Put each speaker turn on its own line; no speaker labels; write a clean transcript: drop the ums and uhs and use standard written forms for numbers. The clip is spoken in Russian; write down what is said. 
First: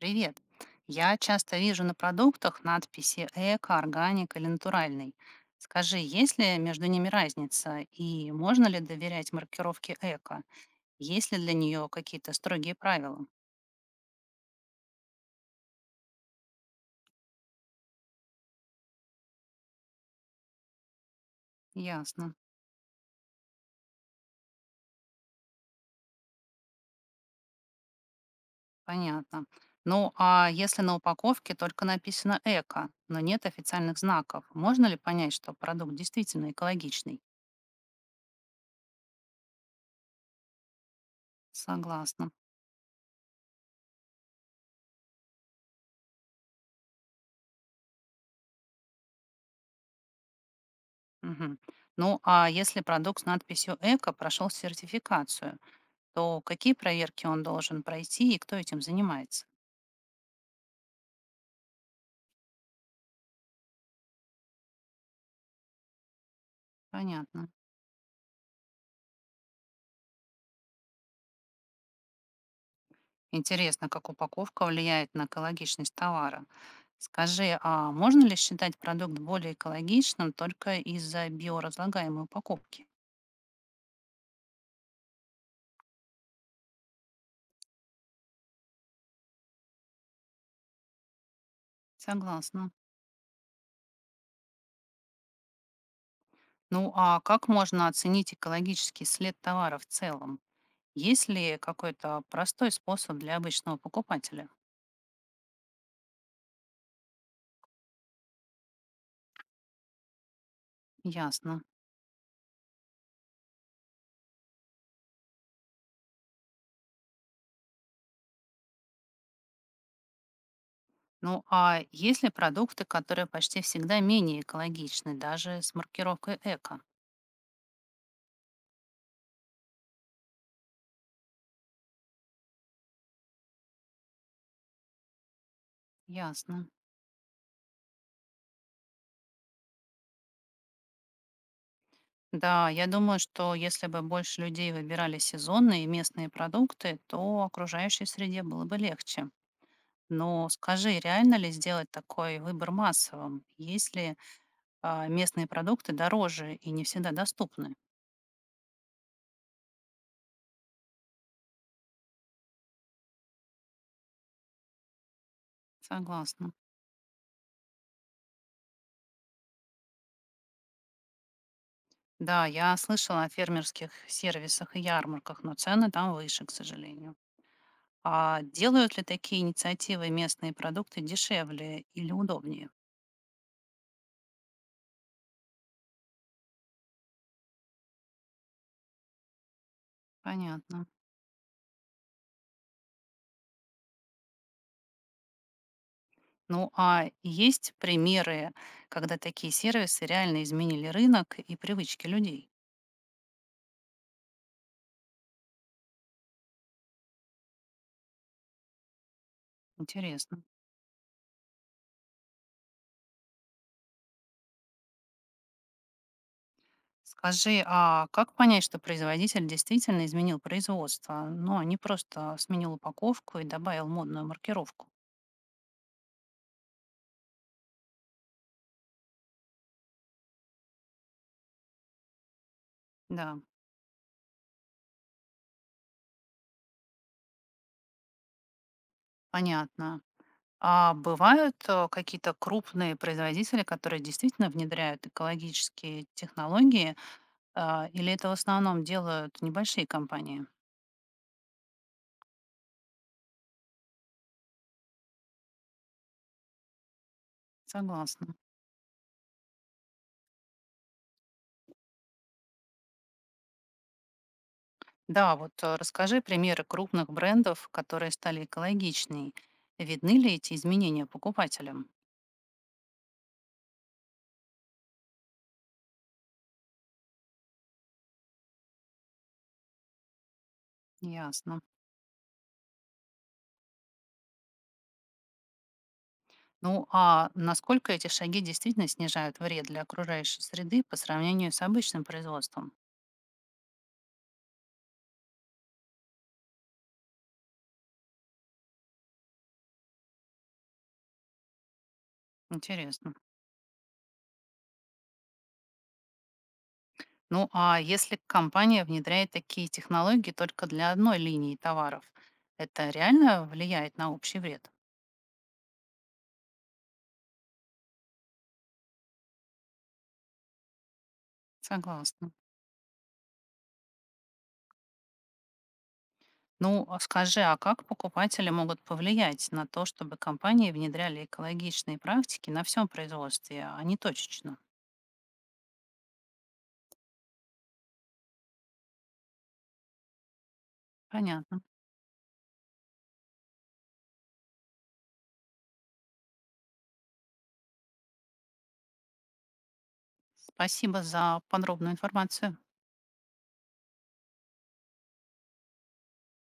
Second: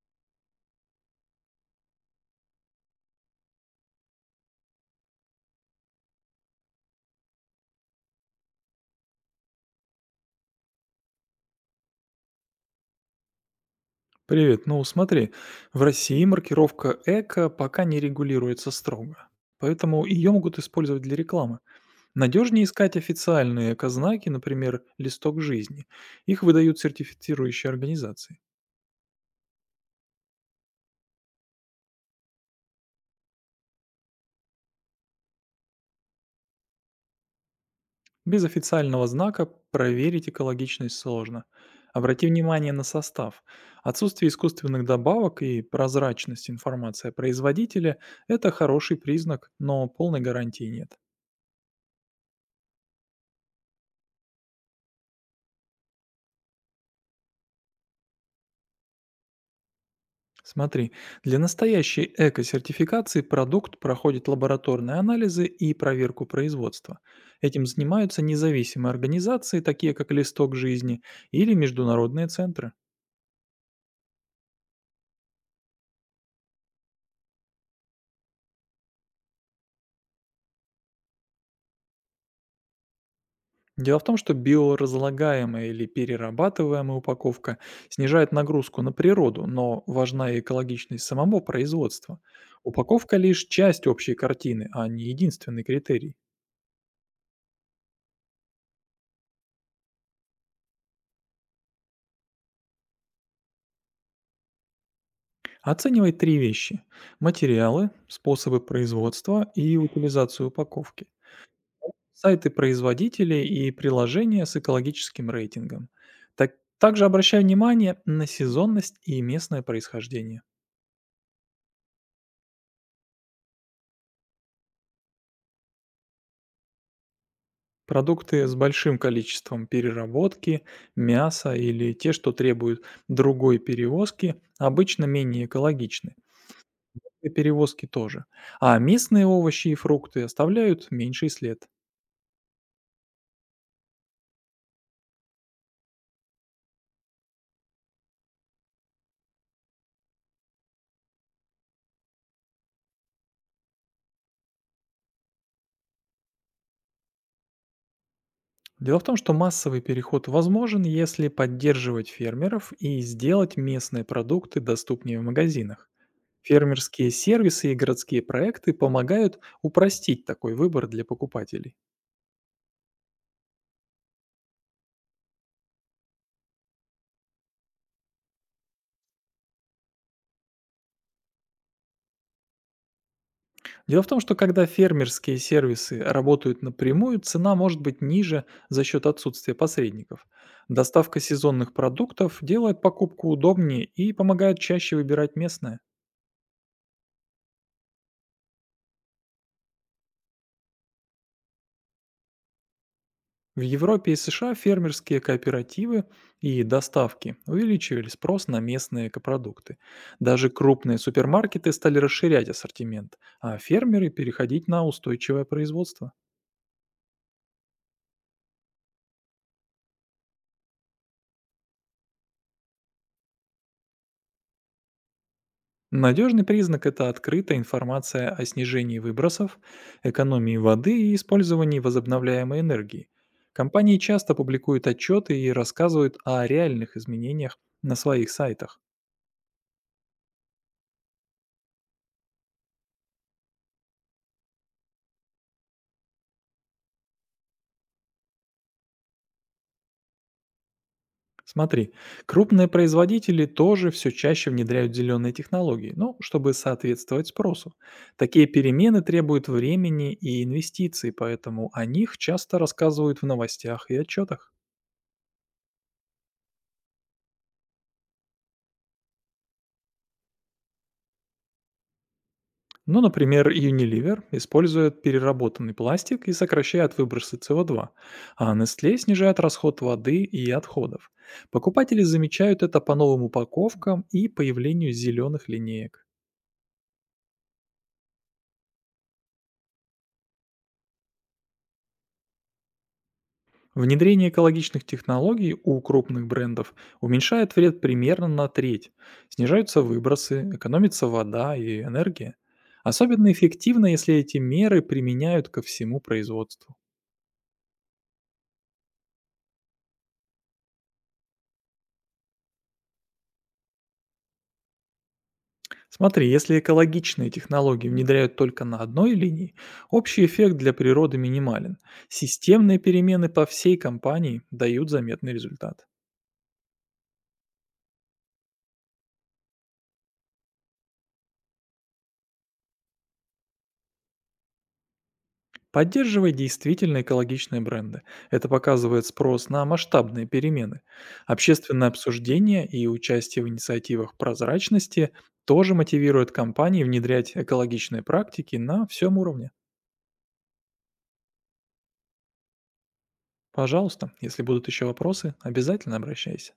Привет. Я часто вижу на продуктах надписи «эко», «органик» или «натуральный». Скажи, есть ли между ними разница и можно ли доверять маркировке «эко»? Есть ли для нее какие-то строгие правила?
Привет. Ну, смотри, в России маркировка «эко» пока не регулируется строго, поэтому ее могут использовать для рекламы.
Ясно,
Надежнее искать официальные эко-знаки, например, «Листок жизни». Их выдают сертифицирующие организации.
понятно. Ну, а если на упаковке только написано «эко», но нет официальных знаков, можно ли понять, что продукт действительно экологичный?
Без официального знака проверить экологичность сложно. Обрати
Согласна.
внимание на состав. Отсутствие искусственных добавок и прозрачность информации о производителе – это хороший признак, но полной гарантии нет.
Мгм. Ну, а если продукт с надписью «эко» прошел сертификацию? То какие проверки он должен пройти и кто этим занимается?
Смотри, для настоящей эко-сертификации продукт проходит лабораторные анализы и проверку производства.
Понятно.
Этим занимаются независимые организации, такие как «Листок жизни» или международные центры.
Интересно, как упаковка влияет на экологичность товара. Скажи, а можно ли считать продукт более экологичным только из-за биоразлагаемой упаковки?
Дело в том, что биоразлагаемая или перерабатываемая упаковка снижает нагрузку на природу, но важна и экологичность самого производства.
Согласна.
Упаковка лишь часть общей картины, а не единственный критерий.
Ну а как можно оценить экологический след товара в целом? Есть ли какой-то простой способ для обычного покупателя?
Оценивай три вещи – материалы, способы производства и утилизацию упаковки,
Ясно.
сайты производителей и приложения с экологическим рейтингом. Также обращай внимание на сезонность и местное происхождение.
Ну а есть ли продукты, которые почти всегда менее экологичны, даже с маркировкой эко?
Продукты с большим количеством переработки, мяса или те, что требуют другой перевозки, обычно менее экологичны.
Ясно.
И перевозки тоже. А местные овощи и фрукты оставляют меньший след.
Да, я думаю, что если бы больше людей выбирали сезонные и местные продукты, то окружающей среде было бы легче. Но скажи, реально ли сделать такой выбор массовым, если местные продукты дороже и не всегда доступны?
Дело в том, что массовый переход возможен, если поддерживать фермеров и сделать местные продукты доступнее в магазинах.
Согласна.
Фермерские сервисы и городские проекты помогают упростить такой выбор для покупателей.
Да, я слышала о фермерских сервисах и ярмарках, но цены там выше, к сожалению. А делают ли такие инициативы местные продукты дешевле или удобнее?
Дело в том, что когда фермерские сервисы работают напрямую, цена может быть ниже за счет отсутствия посредников.
Понятно.
Доставка сезонных продуктов делает покупку удобнее и помогает чаще выбирать местное.
Ну, а есть примеры, когда такие сервисы реально изменили рынок и привычки людей?
В Европе и США фермерские кооперативы и доставки увеличивали спрос на местные продукты.
Интересно.
Даже крупные супермаркеты стали расширять ассортимент, а фермеры переходить на устойчивое производство.
Скажи, а как понять, что производитель действительно изменил производство, ну, а не просто сменил упаковку и добавил модную маркировку?
Надежный признак – это открытая информация о снижении выбросов, экономии воды и использовании возобновляемой энергии.
Да,
Компании часто публикуют отчеты и рассказывают о реальных изменениях на своих сайтах.
понятно. А бывают какие-то крупные производители, которые действительно внедряют экологические технологии, или это в основном делают небольшие компании?
Смотри, крупные производители тоже все чаще внедряют зеленые технологии, ну, чтобы соответствовать спросу.
Согласна.
Такие перемены требуют времени и инвестиций, поэтому о них часто рассказывают в новостях и отчетах.
Да, вот расскажи примеры крупных брендов, которые стали экологичнее. Видны ли эти изменения покупателям?
Ну, например, Unilever использует переработанный пластик и сокращает выбросы СО2, а Nestle снижает расход воды и отходов.
Ясно.
Покупатели замечают это по новым упаковкам и появлению зеленых линеек.
Ну а насколько эти шаги действительно снижают вред для окружающей среды по сравнению с обычным производством?
Внедрение экологичных технологий у крупных брендов уменьшает вред примерно на треть. Снижаются выбросы, экономится вода и энергия.
Интересно.
Особенно эффективно, если эти меры применяют ко всему производству.
Ну а если компания внедряет такие технологии только для одной линии товаров, это реально влияет на общий вред?
Смотри, если экологичные технологии внедряют только на одной линии, общий эффект для природы минимален.
Согласна.
Системные перемены по всей компании дают заметный результат.
Ну, а скажи, а как покупатели могут повлиять на то, чтобы компании внедряли экологичные практики на всем производстве, а не точечно?
Поддерживай действительно экологичные бренды. Это показывает спрос на масштабные перемены.
Понятно.
Общественное обсуждение и участие в инициативах прозрачности тоже мотивирует компании внедрять экологичные практики на всем уровне.
Спасибо за подробную информацию.
Пожалуйста, если будут еще вопросы, обязательно обращайся.